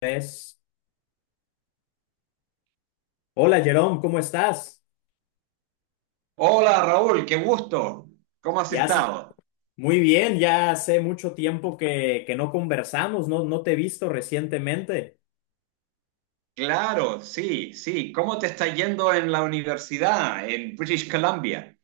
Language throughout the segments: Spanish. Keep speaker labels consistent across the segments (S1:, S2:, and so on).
S1: Pues. Hola Jerome, ¿cómo estás?
S2: Hola Raúl, qué gusto. ¿Cómo has
S1: Ya hace-
S2: estado?
S1: muy bien, ya hace mucho tiempo que no conversamos, no, no te he visto recientemente.
S2: Claro, sí, sí. ¿Cómo te está yendo en la universidad en British Columbia?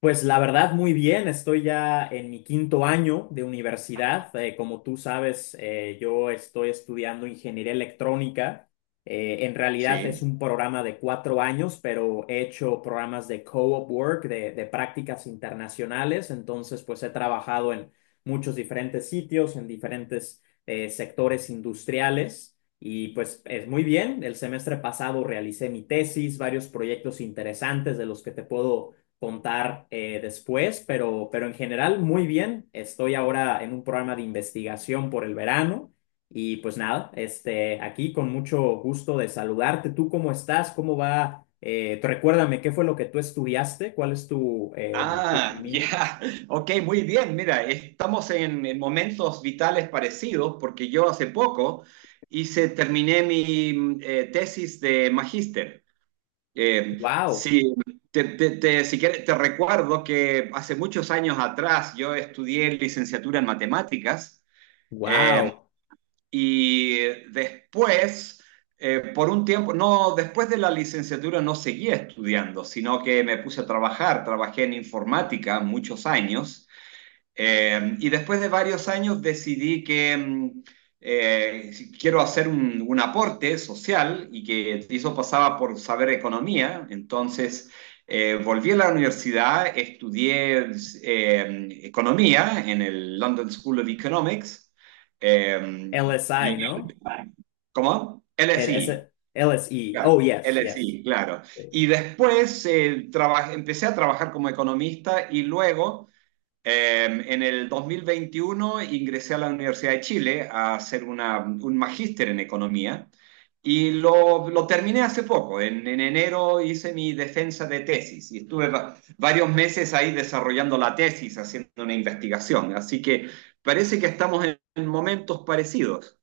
S1: Pues la verdad, muy bien. Estoy ya en mi quinto año de universidad. Como tú sabes, yo estoy estudiando ingeniería electrónica. En realidad es
S2: Sí.
S1: un programa de 4 años, pero he hecho programas de co-op work, de prácticas internacionales. Entonces, pues he trabajado en muchos diferentes sitios, en diferentes sectores industriales. Y pues es muy bien. El semestre pasado realicé mi tesis, varios proyectos interesantes de los que te puedo contar después, pero en general muy bien. Estoy ahora en un programa de investigación por el verano y pues nada, aquí con mucho gusto de saludarte. ¿Tú cómo estás? ¿Cómo va? Tú recuérdame, ¿qué fue lo que tú estudiaste? ¿Cuál es tu
S2: Ah,
S1: camino?
S2: ya. Ok, muy bien. Mira, estamos en momentos vitales parecidos porque yo hace poco hice, terminé mi tesis de magíster.
S1: Wow.
S2: Sí, si quieres, te recuerdo que hace muchos años atrás yo estudié licenciatura en matemáticas. Eh,
S1: Wow.
S2: y después, por un tiempo, no, después de la licenciatura no seguía estudiando, sino que me puse a trabajar, trabajé en informática muchos años y después de varios años decidí que si quiero hacer un, aporte social y que eso pasaba por saber economía. Entonces volví a la universidad, estudié economía en el London School of Economics. eh,
S1: LSI,
S2: y,
S1: ¿no?
S2: ¿Cómo? LSI.
S1: LSE. Oh,
S2: Ya.
S1: yes, yes.
S2: LSI, claro.
S1: Sí.
S2: Y después empecé a trabajar como economista y luego, en el 2021 ingresé a la Universidad de Chile a hacer un magíster en economía y lo terminé hace poco. En enero hice mi defensa de tesis y estuve varios meses ahí desarrollando la tesis, haciendo una investigación. Así que parece que estamos en momentos parecidos.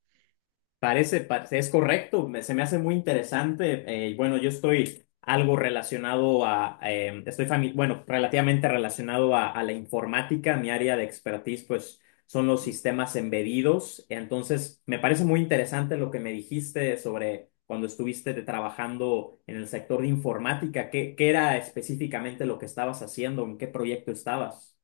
S1: Parece, parece, es correcto. Se me hace muy interesante. Y bueno, yo estoy algo relacionado a, relativamente relacionado a la informática. Mi área de expertise, pues, son los sistemas embedidos. Entonces, me parece muy interesante lo que me dijiste sobre cuando estuviste trabajando en el sector de informática. ¿Qué era específicamente lo que estabas haciendo? ¿En qué proyecto estabas?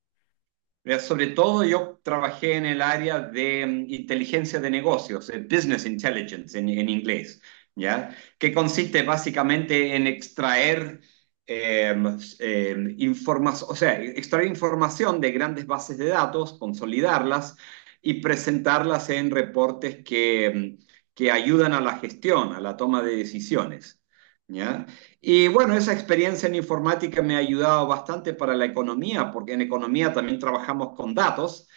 S2: Mira, sobre todo yo trabajé en el área de inteligencia de negocios, business intelligence en inglés, ¿ya? Que consiste básicamente en extraer eh, o sea, extraer información de grandes bases de datos, consolidarlas y presentarlas en reportes que ayudan a la gestión, a la toma de decisiones, ¿ya? Y bueno, esa experiencia en informática me ha ayudado bastante para la economía, porque en economía también trabajamos con datos.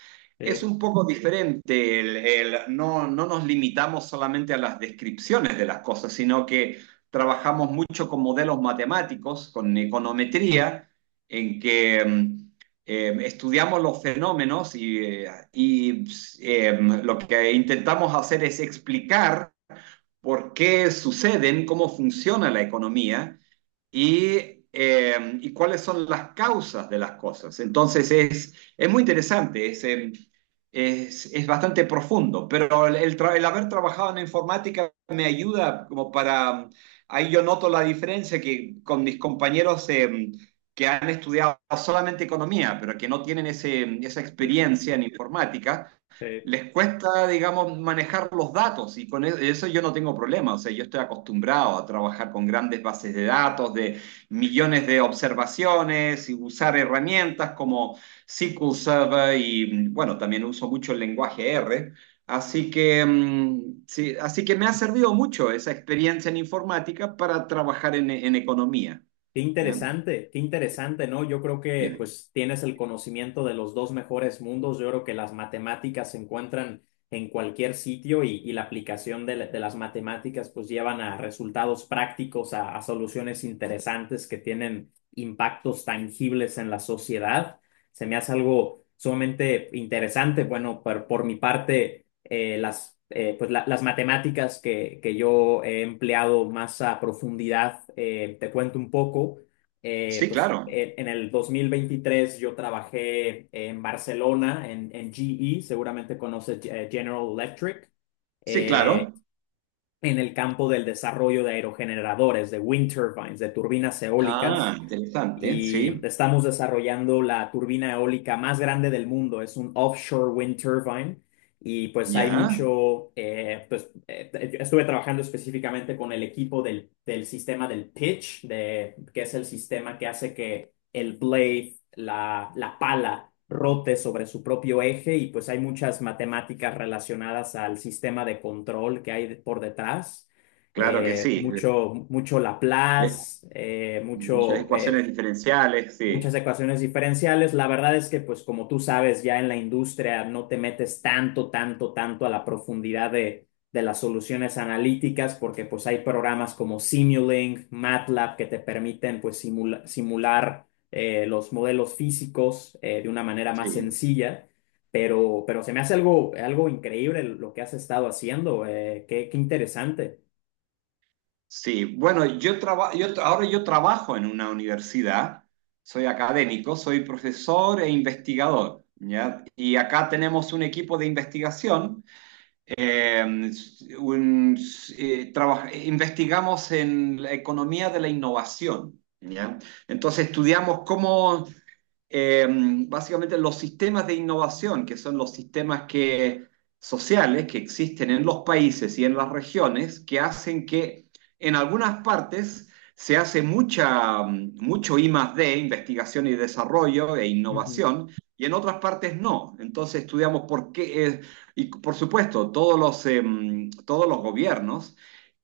S2: Es
S1: Sí,
S2: un poco diferente, no, no nos limitamos solamente a las descripciones de las cosas, sino que trabajamos mucho con modelos matemáticos, con econometría, en que estudiamos los fenómenos y, eh, lo que intentamos hacer es explicar por qué suceden, cómo funciona la economía y, eh, y cuáles son las causas de las cosas. Entonces es muy interesante, es bastante profundo, pero el haber trabajado en informática me ayuda como para, ahí yo noto la diferencia que con mis compañeros que han estudiado solamente economía, pero que no tienen esa experiencia en informática
S1: sí.
S2: les cuesta, digamos, manejar los datos y con eso yo no tengo problema. O sea, yo estoy acostumbrado a trabajar con grandes bases de datos, de millones de observaciones y usar herramientas como SQL Server y, bueno, también uso mucho el lenguaje R. Así que, sí, así que me ha servido mucho esa experiencia en informática para trabajar en economía. ¿Ya?
S1: Qué interesante, ¿no? Yo creo que
S2: Bien.
S1: pues tienes el conocimiento de los dos mejores mundos. Yo creo que las matemáticas se encuentran en cualquier sitio y la aplicación de las matemáticas pues llevan a resultados prácticos, a soluciones interesantes que tienen impactos tangibles en la sociedad. Se me hace algo sumamente interesante. Bueno, por mi parte, las matemáticas que yo he empleado más a profundidad. Te cuento un poco. Eh,
S2: Sí,
S1: pues
S2: claro.
S1: en, en el 2023 yo trabajé en Barcelona, en GE, seguramente conoces General Electric,
S2: Sí,
S1: eh,
S2: claro.
S1: en el campo del desarrollo de aerogeneradores, de wind turbines, de turbinas
S2: Ah,
S1: eólicas,
S2: interesante.
S1: y
S2: Sí,
S1: estamos desarrollando la turbina eólica más grande del mundo. Es un offshore wind turbine. Y pues
S2: ya.
S1: estuve trabajando específicamente con el equipo del sistema del pitch, que es el sistema que hace que el blade, la pala, rote sobre su propio eje. Y pues hay muchas matemáticas relacionadas al sistema de control que hay por detrás,
S2: Claro que sí.
S1: mucho, mucho
S2: Es-
S1: Laplace,
S2: Muchas ecuaciones diferenciales,
S1: muchas
S2: sí,
S1: ecuaciones diferenciales. La verdad es que, pues como tú sabes, ya en la industria no te metes tanto, tanto, tanto a la profundidad de las soluciones analíticas, porque pues hay programas como Simulink, MATLAB, que te permiten pues simular los modelos físicos de una manera
S2: sí,
S1: más sencilla. Pero se me hace algo increíble lo que has estado haciendo. Qué interesante.
S2: sí. Bueno, yo trabajo, ahora yo trabajo en una universidad, soy académico, soy profesor e investigador, ¿ya? Y acá tenemos un equipo de investigación, eh, un- investigamos en la economía de la innovación, ¿ya? Entonces estudiamos cómo, eh, básicamente los sistemas de innovación, que son los sistemas sociales que existen en los países y en las regiones, que hacen que en algunas partes se hace mucho I más D, investigación y desarrollo e
S1: Ujú.
S2: innovación, y en otras partes no. Entonces estudiamos por qué, y por supuesto, todos los gobiernos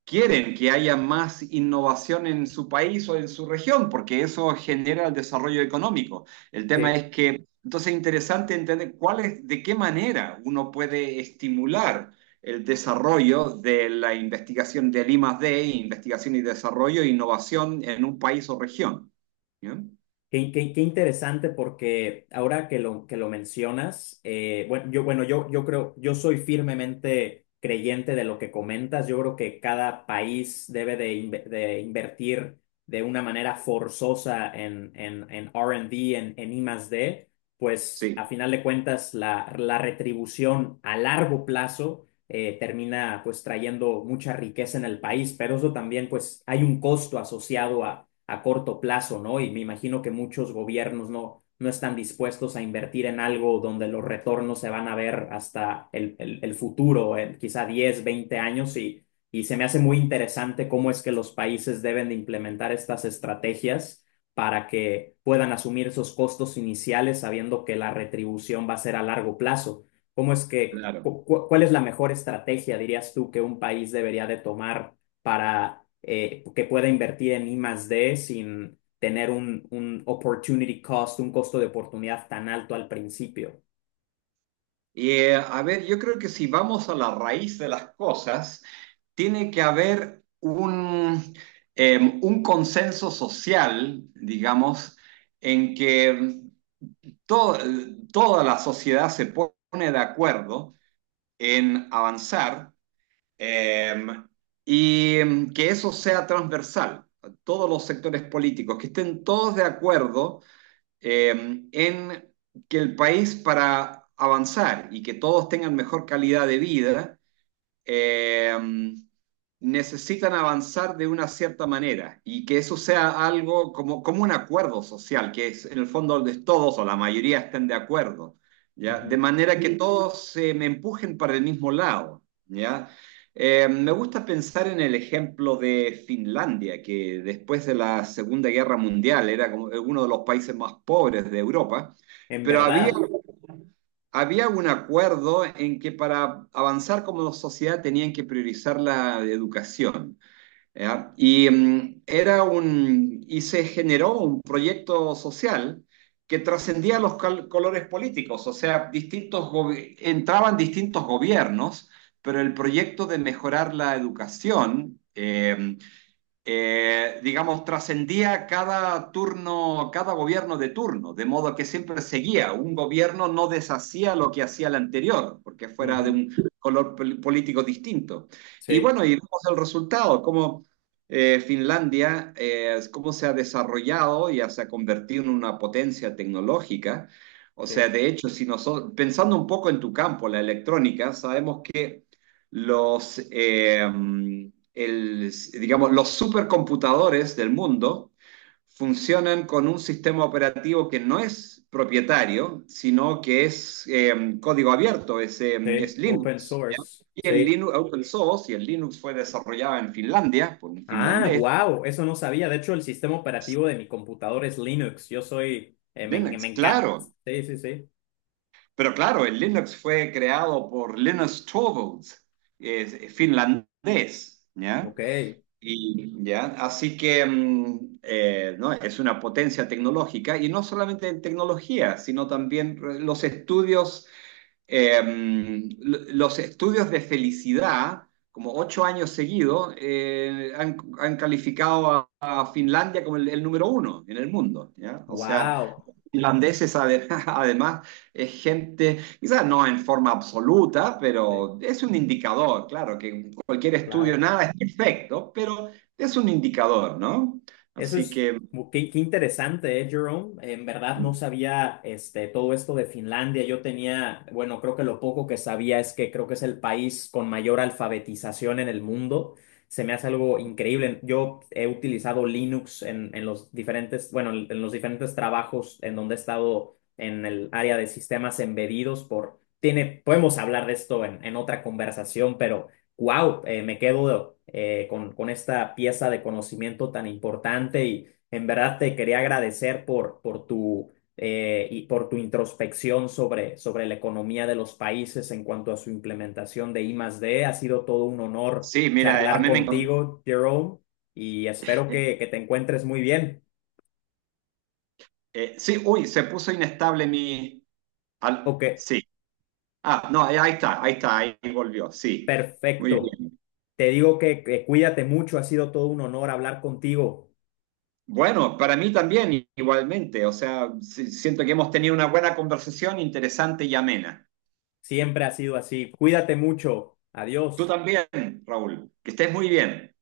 S2: quieren que haya más innovación en su país o en su región, porque eso genera el desarrollo económico. El tema
S1: Sí.
S2: es que, entonces es interesante entender cuál es, de qué manera uno puede estimular el desarrollo de la investigación del I+D, investigación y desarrollo e innovación en un país o región. ¿Bien?
S1: Qué interesante, porque ahora que lo mencionas, bueno, yo, bueno, yo creo, yo soy firmemente creyente de lo que comentas. Yo creo que cada país debe de invertir de una manera forzosa en R&D, en I+D, pues
S2: Sí,
S1: a final de cuentas la retribución a largo plazo termina pues trayendo mucha riqueza en el país, pero eso también pues hay un costo asociado a corto plazo, ¿no? Y me imagino que muchos gobiernos no, no están dispuestos a invertir en algo donde los retornos se van a ver hasta el futuro, en quizá 10, 20 años y... Y se me hace muy interesante cómo es que los países deben de implementar estas estrategias para que puedan asumir esos costos iniciales sabiendo que la retribución va a ser a largo plazo. ¿Cómo es
S2: claro.
S1: cuál es la mejor estrategia, dirías tú, que un país debería de tomar para que pueda invertir en I+D sin tener un opportunity cost, un costo de oportunidad tan alto al principio?
S2: A ver, yo creo que si vamos a la raíz de las cosas, tiene que haber un consenso social, digamos, en que to- toda la sociedad se pone de acuerdo en avanzar eh, y que eso sea transversal, todos los sectores políticos, que estén todos de acuerdo eh, en que el país para avanzar y que todos tengan mejor calidad de vida, eh, necesitan avanzar de una cierta manera y que eso sea algo como, como un acuerdo social, que es en el fondo de todos o la mayoría estén de acuerdo, ¿ya? De
S1: Ujú.
S2: manera que todos se me empujen para el mismo lado, ¿ya? Me gusta pensar en el ejemplo de Finlandia, que después de la Segunda Guerra Mundial era como uno de los países más pobres de Europa,
S1: En
S2: pero
S1: verdad.
S2: había un acuerdo en que para avanzar como sociedad tenían que priorizar la educación. ¿Ya? Y se generó un proyecto social que trascendía los colores políticos, o sea, distintos entraban distintos gobiernos, pero el proyecto de mejorar la educación digamos, trascendía cada turno, cada gobierno de turno, de modo que siempre seguía. Un gobierno no deshacía lo que hacía el anterior, porque fuera de
S1: Ujú.
S2: un color político distinto. Y
S1: Sí,
S2: bueno, y vemos el resultado, cómo, Finlandia, cómo se ha desarrollado y se ha convertido en una potencia tecnológica. O
S1: sí,
S2: sea, de hecho, si nosotros, pensando un poco en tu campo, la electrónica, sabemos que los, eh, el- digamos, los supercomputadores del mundo funcionan con un sistema operativo que no es propietario, sino que es código abierto,
S1: sí,
S2: es
S1: open
S2: Linux. ¿Ya?
S1: source.
S2: Y el
S1: Sí.
S2: Linux open source, y el Linux fue desarrollado en Finlandia, por un
S1: Ah,
S2: finlandés.
S1: wow, eso no sabía. De hecho, el sistema operativo de mi computador es Linux. Me
S2: Linux,
S1: encanta.
S2: claro.
S1: Sí, sí, sí.
S2: Pero claro, el Linux fue creado por Linus Torvalds, es finlandés, ¿ya?
S1: Ok,
S2: Y, ya, así que ¿no? Es una potencia tecnológica y no solamente en tecnología, sino también los estudios, los estudios de felicidad, como 8 años seguidos, han, han calificado a Finlandia como el número uno en el mundo, ¿ya? O sea,
S1: wow.
S2: irlandeses, además, es gente, quizás no en forma absoluta,
S1: Sí,
S2: pero es un indicador, claro, que cualquier estudio,
S1: claro.
S2: nada es perfecto, pero es un indicador, ¿no?
S1: Eso
S2: Así
S1: es,
S2: que,
S1: qué interesante, ¿eh, Jerome? En verdad no sabía todo esto de Finlandia. Yo tenía, bueno, creo que lo poco que sabía es que creo que es el país con mayor alfabetización en el mundo. Se me hace algo increíble. Yo he utilizado Linux en los diferentes trabajos en donde he estado en el área de sistemas embedidos, podemos hablar de esto en otra conversación, pero wow, me quedo con esta pieza de conocimiento tan importante, y en verdad te quería agradecer y por tu introspección sobre la economía de los países en cuanto a su implementación de I+D. Ha sido todo un honor
S2: sí, mira, a
S1: charlar
S2: mí me encanta.
S1: contigo, Jerome, y espero
S2: Eh,
S1: que te encuentres muy bien.
S2: sí, uy, se puso inestable mi...
S1: Ok,
S2: sí, ah, no, ahí está, ahí está, ahí volvió, sí, muy
S1: perfecto.
S2: bien.
S1: Te digo que cuídate mucho. Ha sido todo un honor hablar contigo.
S2: Bueno, para mí también, igualmente, o sea, sí, siento que hemos tenido una buena conversación, interesante y amena.
S1: Siempre ha sido así. Cuídate mucho.
S2: Tú
S1: Adiós.
S2: también, Raúl. Que estés muy bien.